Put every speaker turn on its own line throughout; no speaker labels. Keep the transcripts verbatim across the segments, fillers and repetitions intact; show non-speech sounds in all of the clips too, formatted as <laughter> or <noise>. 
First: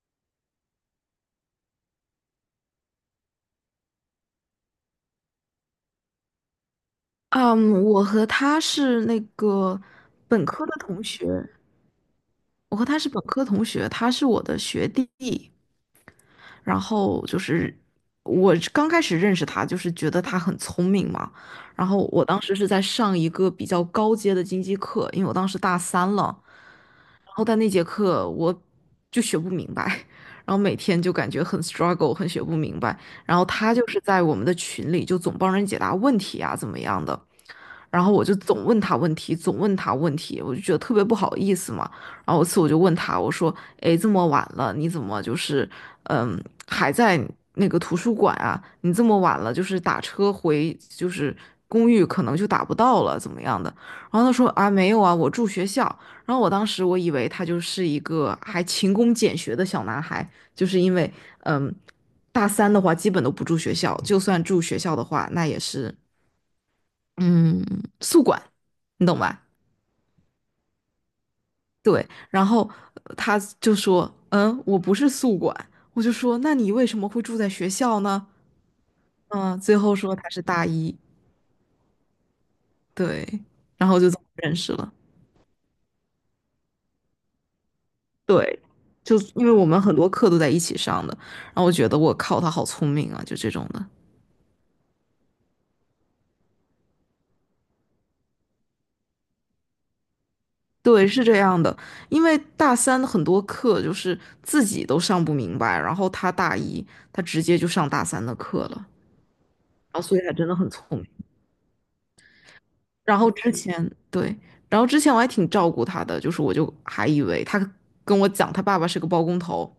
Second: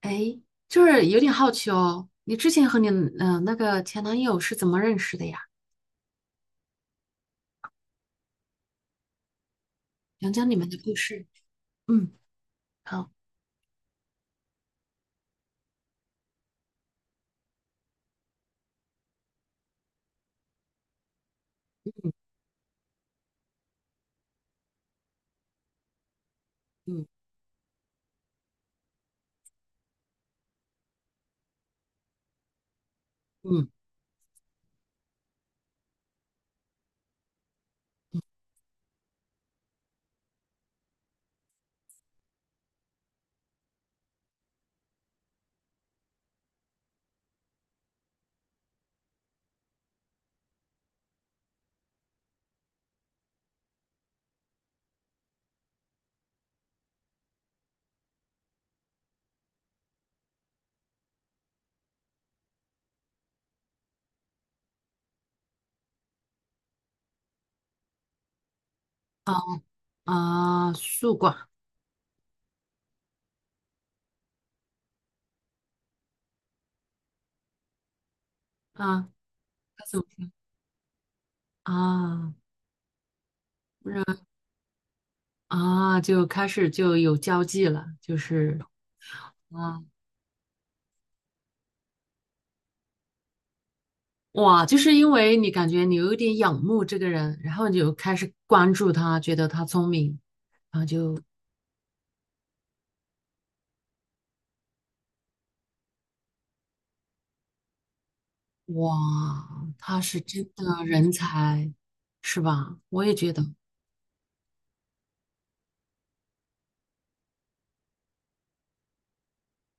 哎，就是有点好奇哦，你之前和你嗯、呃那个前男友是怎么认识的呀？
嗯，我和他是那个
讲
本
讲你
科
们
的
的故
同学，
事。嗯，
我和他是
好，
本科同学，他是我的学弟。然后就是我刚开始认识他，就是觉得他很聪明嘛。然后
嗯
我当时是在上一个比较高阶的经济课，因为我当时大三了。
嗯
然后在那节课我就学不明白，<laughs> 然后每天就感觉很 struggle，很学不明白。然后
嗯，
他就是在我们的群里就总帮人解答问题啊，怎么样的。然后我就总问他问题，总问他问题，我就觉得特别不好意思嘛。然后有次我就问他，我说："哎，这么晚了，你怎么就是嗯还在那个图书馆啊？你这么晚了，就是打车回就是公寓可能就打不到了，怎么样的？"然后他说："啊，没有啊，我住学校。"然后我当时我以为他就是一个还勤工俭学的小男孩，就是因为嗯。大三的话，基本都不住学校，就算住学校的话，那也是嗯，宿管，你懂吧？
好啊，宿管
对，然后呃他就说，嗯，我不是宿管，我就说，那你为什么会住在学校呢？
啊，
嗯，最
他
后
怎么
说他是大一，
啊？
对，然后
然
就这么认识了，
啊，就开始就有交际了，就是
对，就因为我们
啊，
很多课都在一起上的，然后我觉得我靠，他好聪明啊，就这种的，
哇，就是因为你感觉你有一点仰慕这个人，然后你就开始关注他，觉得他聪明，
对，是这样的，因为大三的很多课就是自己都上不明白，然后他大一，他直接就上大三的课了，
哇，他
然后所
是
以他
真
真的很
的
聪明。
人才，是吧？我也
然后
觉
之
得，
前对，然后之前我还挺照顾他的，就是我就还以为他跟我讲他爸爸是个包工头，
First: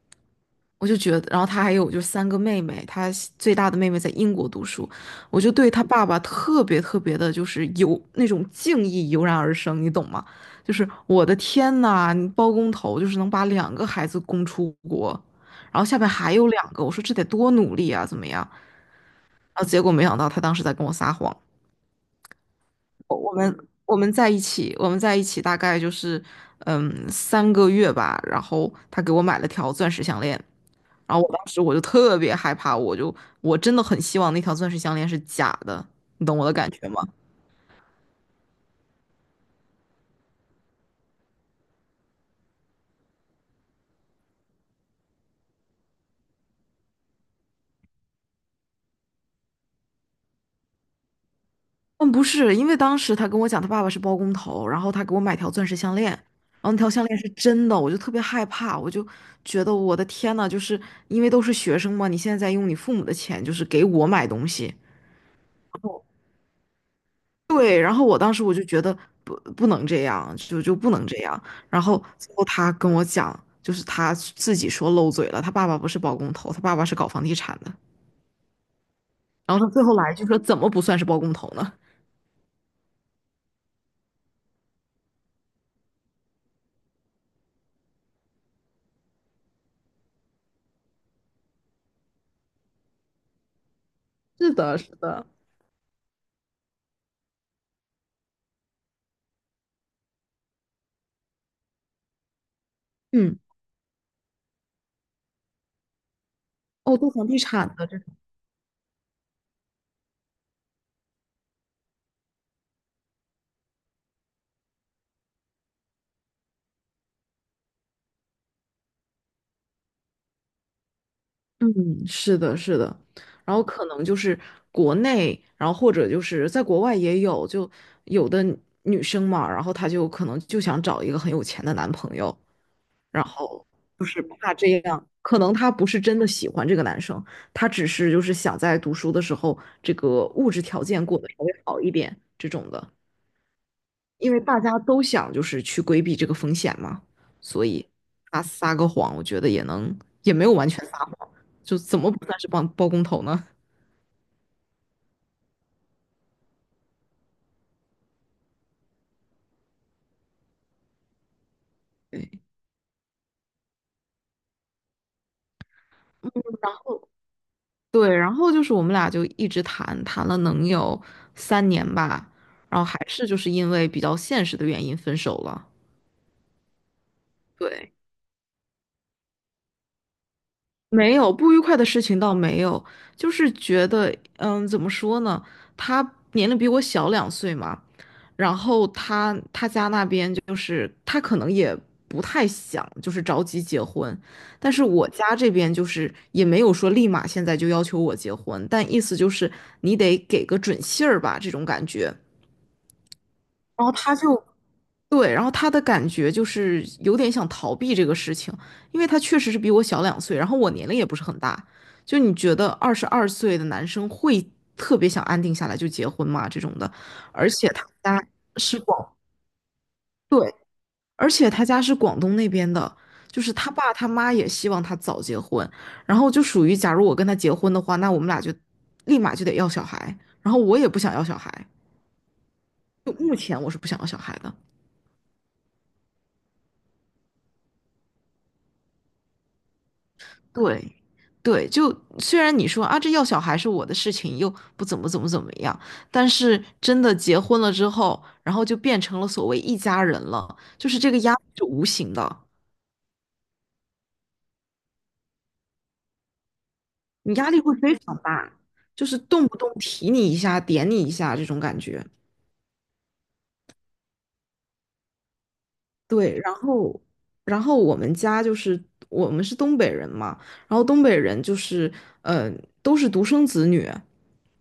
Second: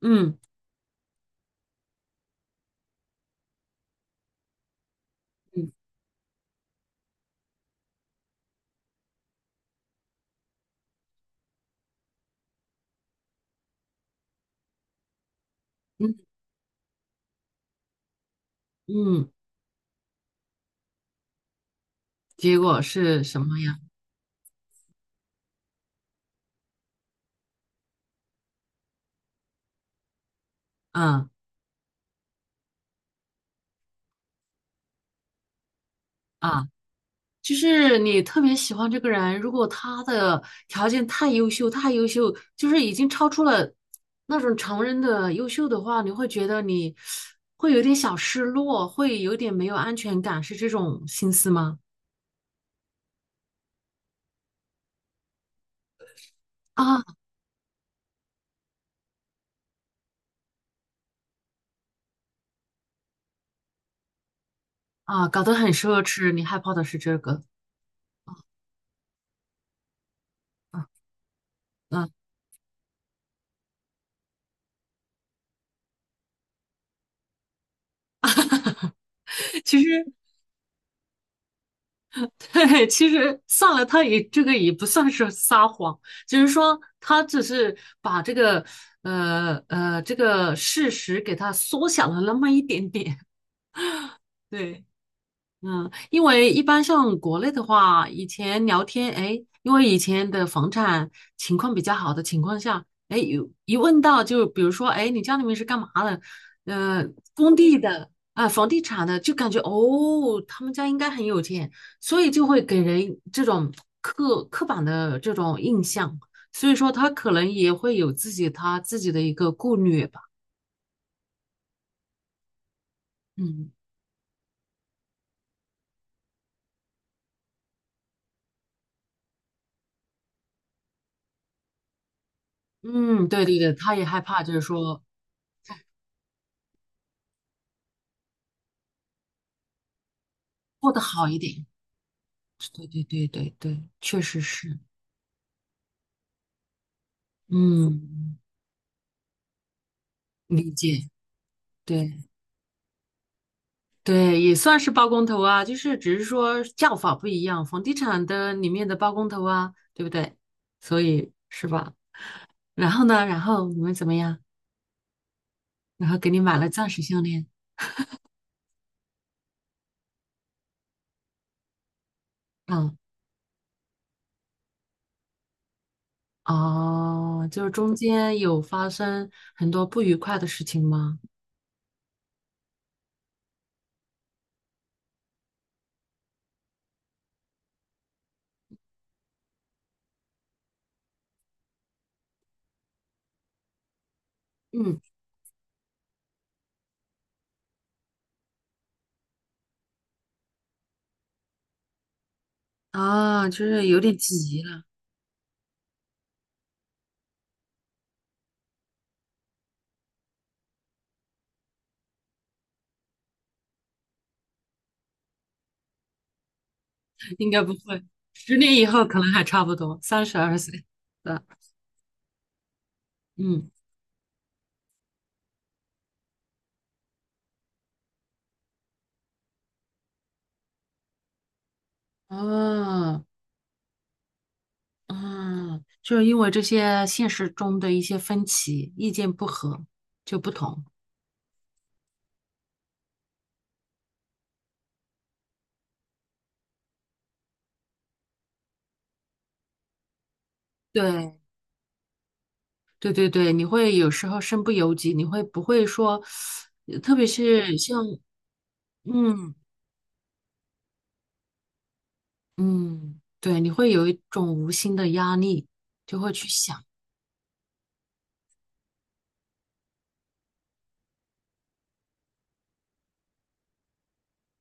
嗯
我就觉得，然后他还有就三个妹妹，他最大的妹妹在英国读书，我就对
嗯
他爸爸特别特别的，就是有那种敬意油然而生，你懂吗？就是我的天呐，你包工头就是能把两个孩子供出国，然后下面
嗯。
还有两个，我说这得多努力啊，怎么样？
嗯，
然后结果没想到他当时在跟我撒谎。
结果
我
是
我
什
们
么呀？
我们在一起，我们在一起大概就是嗯三个月吧。然后他给我买了条钻石项链，然后
嗯
我当时我就特别害怕，我就我真的很希望那条钻石项链是假的，你懂我的
啊，
感觉吗？
就是你特别喜欢这个人，如果他的条件太优秀，太优秀，就是已经超出了那种常人的优秀的话，你会觉得你会有点小失落，会有点没有安全感，是这种心思吗？
嗯，不是，因为当时他跟我讲他爸爸是包工头，然后他给我买条钻石项链，然后那条
啊
项链是真的，我就特别害怕，我就觉得我的天呐，就是因为都是学生嘛，你现在在用你父母的钱，就是给我买东西。
啊，搞得很奢侈，你害怕的是这个。
对，然后我当时我就觉得不不能这样，就就
啊
不能这样。然后
啊，
最后他跟我讲，就是他自己说漏嘴了，他爸爸不是包工头，他爸爸是搞房地产的。然
<laughs>
后他
其
最后来
实。
一句说，怎么不算是包工头呢？
<laughs> 对，其实算了，他也这个也不算是撒谎，只是说他只是把这个呃呃这个事实给他缩小了那么一点点。
是的，
对，
是的，
嗯，因为一般像国内的话，以前聊天，哎，因为以前的房产情况比较好的情况下，哎，
嗯，
有一问到就比如说，哎，你家里面是干嘛的？
哦，
呃，
做房地
工
产
地
的这
的啊，房地产的，就感觉哦，他们家应该很有钱，所以就会给人这种刻刻板的这种印象，所以说他可能也会有自己他自己的一个顾虑吧。
嗯，是的，是的，然后
嗯
可能就是国内，然后或者就是在国外也有，就有的女生嘛，然后她就可能就想找一个很有钱的男朋友，然
嗯，对对
后
对，他
就
也害
是
怕，就
怕
是
这
说
样，可能她不是真的喜欢这个男生，她只是就是想在读书的时候，这个物质条
过得
件过得
好一
稍微
点。
好一点这种
对
的。
对对对对，确
因为
实
大家
是，
都想就是去规避这个风险嘛，所以
嗯，
他撒个谎，我觉得也能，也没有完
理
全撒
解，
谎，就怎么
对
不算是包包工头呢？
对，也算是包工头啊，就是只是说叫法不一样，房地产的里面的包工头啊，对不对？所以是吧？
对，
然后呢，然后你们怎么样？然后给你买了
然
钻石
后
项链，
对，然后就是我们俩就一直谈，谈了能有三年吧，然后
嗯，
还是就是因为比较现实的原因分手了。
哦，就是
对，
中间有发生很多不愉快的事情
没
吗？
有不愉快的事情倒没有，就是觉得，嗯，怎么说呢？他年龄比我小两岁嘛，然后他他家那边就是他可能也不太想就是着急结婚，但是
嗯，
我家这边就是也没有说立马现在就要求我结婚，但意思就是你得给个准信儿吧，这种感觉。
啊，就
然
是
后
有
他
点
就
急了，
对，然后他的感觉就是有点想逃避这个事情，因为他确实是比我小两岁，然后我年龄也不是很大。就你觉得二十二岁的男生会特别想安定下来就结婚吗？这种的，而
应该
且
不
他
会，
家
十年
是
以后
广，
可能还差不多，三十
对，
二岁，
而
对吧，
且他家是广东那边的，就是
嗯。
他爸他妈也希望他早结婚，然后就属于假如我跟他结婚的话，那我们俩就立马就得要小孩，然后我也不想要小孩，就
啊
目前我是不想要小孩的。
啊，就是因为这些现实中的一些分歧、意见不合就不同。
对，对，就虽然你说啊，这要小孩是我的事情，又不怎么怎么怎么样，但是真的结婚了之后，然后就变成了所谓一家人了，就是这个压
对
力是无形的，
对对对，你会有时候身不由己，你会不会说，呃特别
你压力会
是
非
像
常大，就是动
嗯
不动提你一下，点你一下这种感觉。
嗯，对，你会有一种无形的压力，就会
对，
去
然
想，
后，然后我们家就是我们是东北人嘛，然后东北人就是，呃，都是独生子女，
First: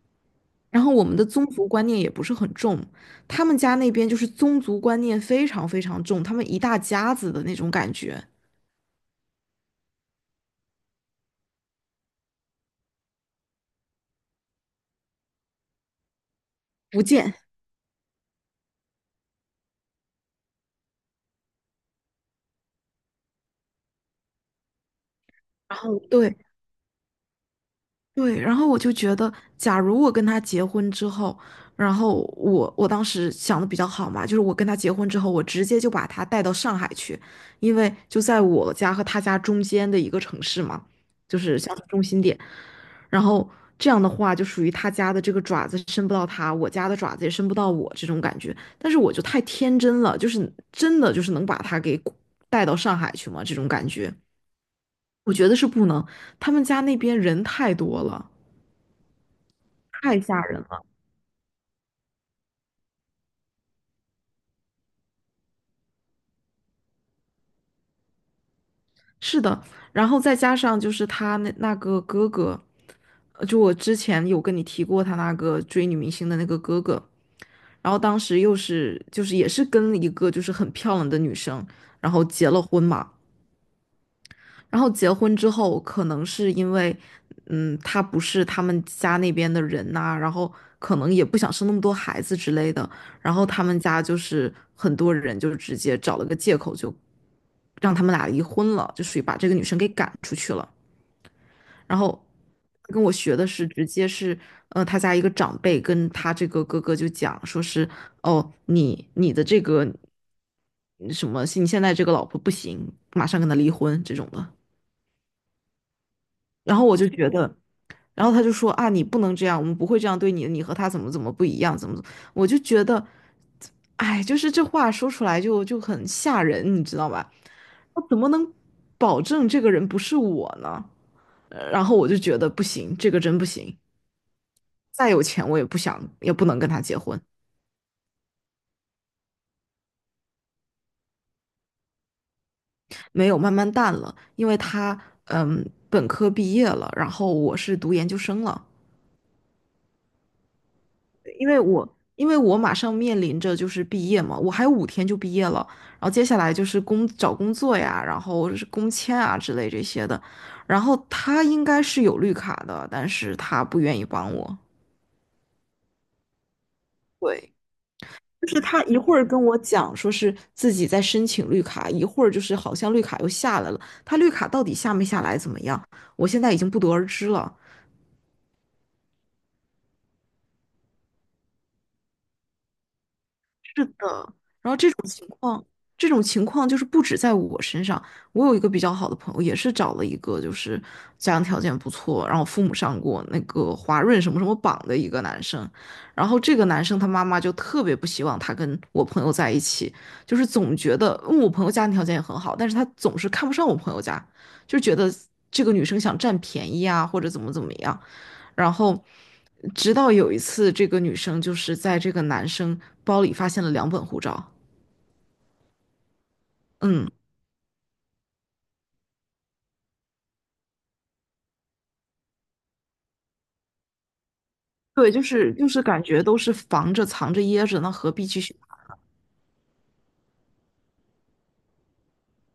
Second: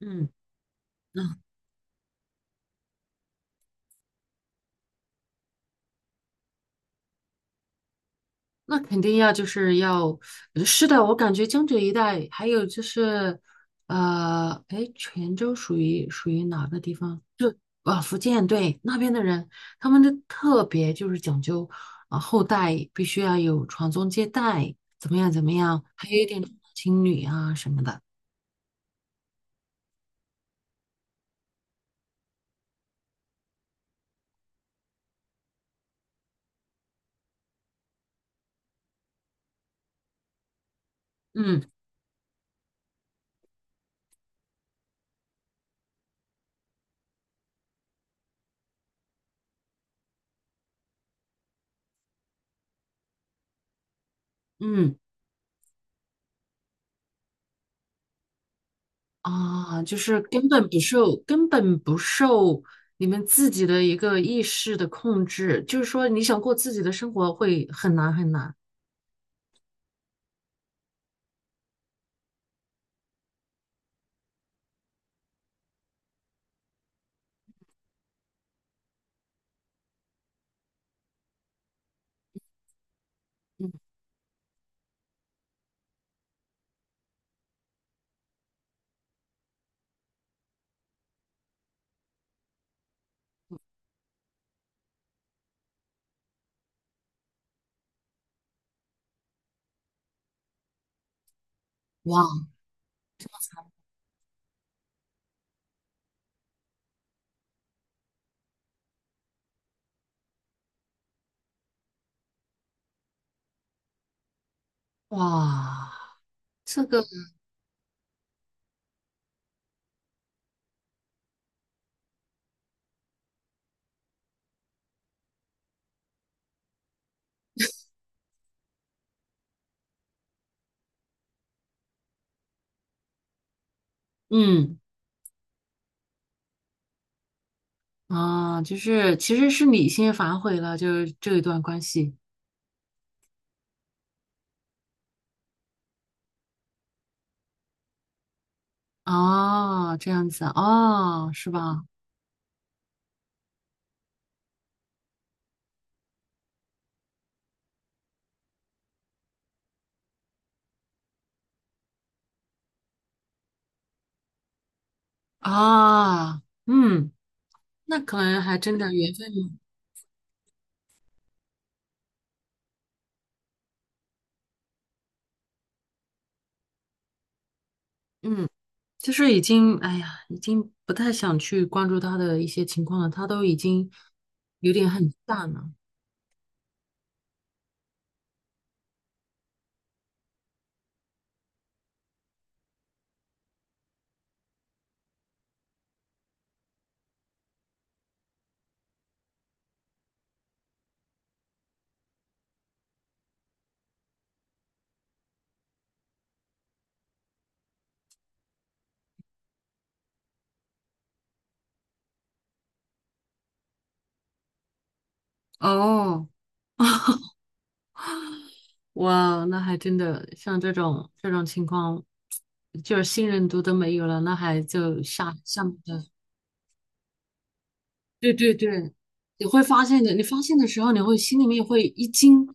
嗯
然后我们的
嗯。
宗族观念也不是很重，他们家那边就是宗族观念非常非常重，他们一大家子的那种感觉，
那肯定要就是要，呃是的，我感觉江浙一带，还有就是，呃，哎，泉州属于属于哪个地
福
方？
建。
就啊，福建，对，那边的人，他们的特别就是讲究啊，后代必须要有传宗接代，怎么样怎么
然
样，
后
还有一
对，
点重男轻女啊什么的。
对，然后我就觉得，假如我跟他结婚之后，然后我我当时想的比较好嘛，就是我跟他结婚之后，我直接就把他带到上海去，因为就在我家和他家中间的一个城市嘛，就是
嗯
乡村中心点。然后这样的话，就属于他家的这个爪子伸不到他，我家的爪子也伸不到我这种感觉。但是我就太天真了，就是真的就是能把他给带到上海去吗？这种感觉，
嗯。
我觉得是不能。他们家那边人太多了。
啊，就
太
是
吓
根
人
本不
了。
受，根本不受你们自己的一个意识的控制，就是说你想过自己的生活会很难很难。
是的，然后再加上就是他那那个哥哥，呃就我之前有跟你提过他那个追女明星的那个哥哥，然后当时又是就是也是跟一个就是很漂亮的女生，然后结了婚嘛。
嗯，
然后结婚之后，可能是因为，嗯，他不是他们家那边的人呐、然后可能也不想生那么多孩子之类的，然后他们家就是很多人就直接找了个借口就让他们俩离婚了，就属于把这个女生给赶出去了。然后
哇
跟我学的是直接是，呃，他家一个长辈跟他这个哥哥就讲说是，哦，你你的这个什么，你现在这个老婆不行，马上跟他离婚这种的。
哇，
然
这
后我
个，
就觉得，然后他就说啊，你不能这样，我们不会这样对你的，你和他怎么怎么不一样，怎么怎么，我就觉得，哎，就是这话说出来就就很吓人，你知道吧？我怎么能保证这个人不是我呢？呃然后我就觉得不行，这个真不行。
嗯
再有钱我也不想，也不能跟他结婚。
啊，就是其实是你先反悔了，就是这一段关系
没有，慢慢淡了，因为他嗯本科毕业了，然后我是读研究生了。
啊，这样子啊，
因
是
为
吧？
我因为我马上面临着就是毕业嘛，我还有五天就毕业了，然后接下来就是工找工作呀，然后是工签啊之类这些的，然后他应该是有绿卡的，但是他不愿意帮我。
啊，嗯，
对，
那可能
就
还
是
真
他
的
一
缘
会
分
儿跟我讲说是自己在申请绿卡，一会儿就是好像绿卡又下来了，他绿卡到底下没下来怎么样，我现在已经不得而知了。
嗯。就是已经，哎呀，已经不太想去关注他的一些情况了，他都已
是
经
的，然
有
后
点
这种
很
情
淡
况，
了。
这种情况就是不止在我身上。我有一个比较好的朋友，也是找了一个就是家庭条件不错，然后父母上过那个华润什么什么榜的一个男生。然后这个男生他妈妈就特别不希望他跟我朋友在一起，就是总觉得，嗯，我朋友家庭条件也很好，但是他总是看不上我朋友家，就觉得这个女生想占便宜啊，或者怎么怎么样。然后直到有一次，这个女生就是在这个男生包里发现了两本护照。
哦
嗯，
<laughs>，哇，那还真的像这种这种情况，就是信任度都没有了，那还就
对，就
下
是
下
就
面
是感
的，
觉都是防着、藏着、掖着，那何必
对
去
对
寻
对，
他？
你会发现的。你发现的时候，你会心里面会一惊，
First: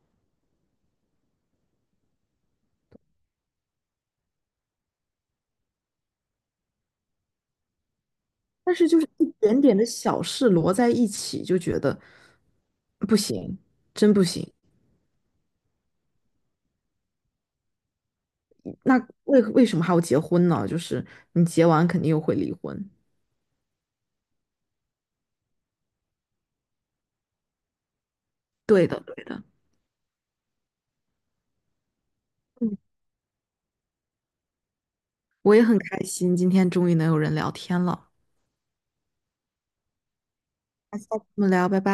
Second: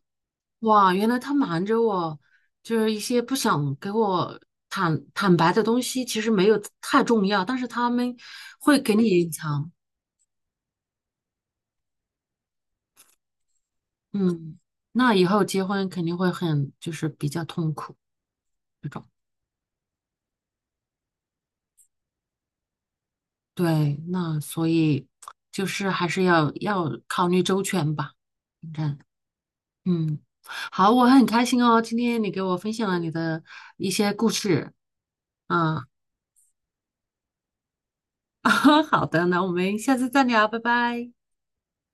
哇，原来他瞒着我，就是一些不想给我坦坦白的东西，其实没有太重要，但是他们
但
会
是
给
就
你
是一
隐
点
藏。
点的小事摞在一起，就觉得不行，真不行。
嗯，那以后结婚肯定会很，就是比较痛苦这
那
种。
为为什么还要结婚呢？就是你结完肯定又会离婚。
对，那所以就是还是要要考虑周全吧。你
对
看，
的，对的。
嗯，好，我很开心哦，今天你给我分
嗯，
享了你的一些故事。
我也很
啊，
开心，今天终于能有人聊天了。
<laughs> 好的，那我们下次再聊，拜
下次
拜。
我们聊，拜拜。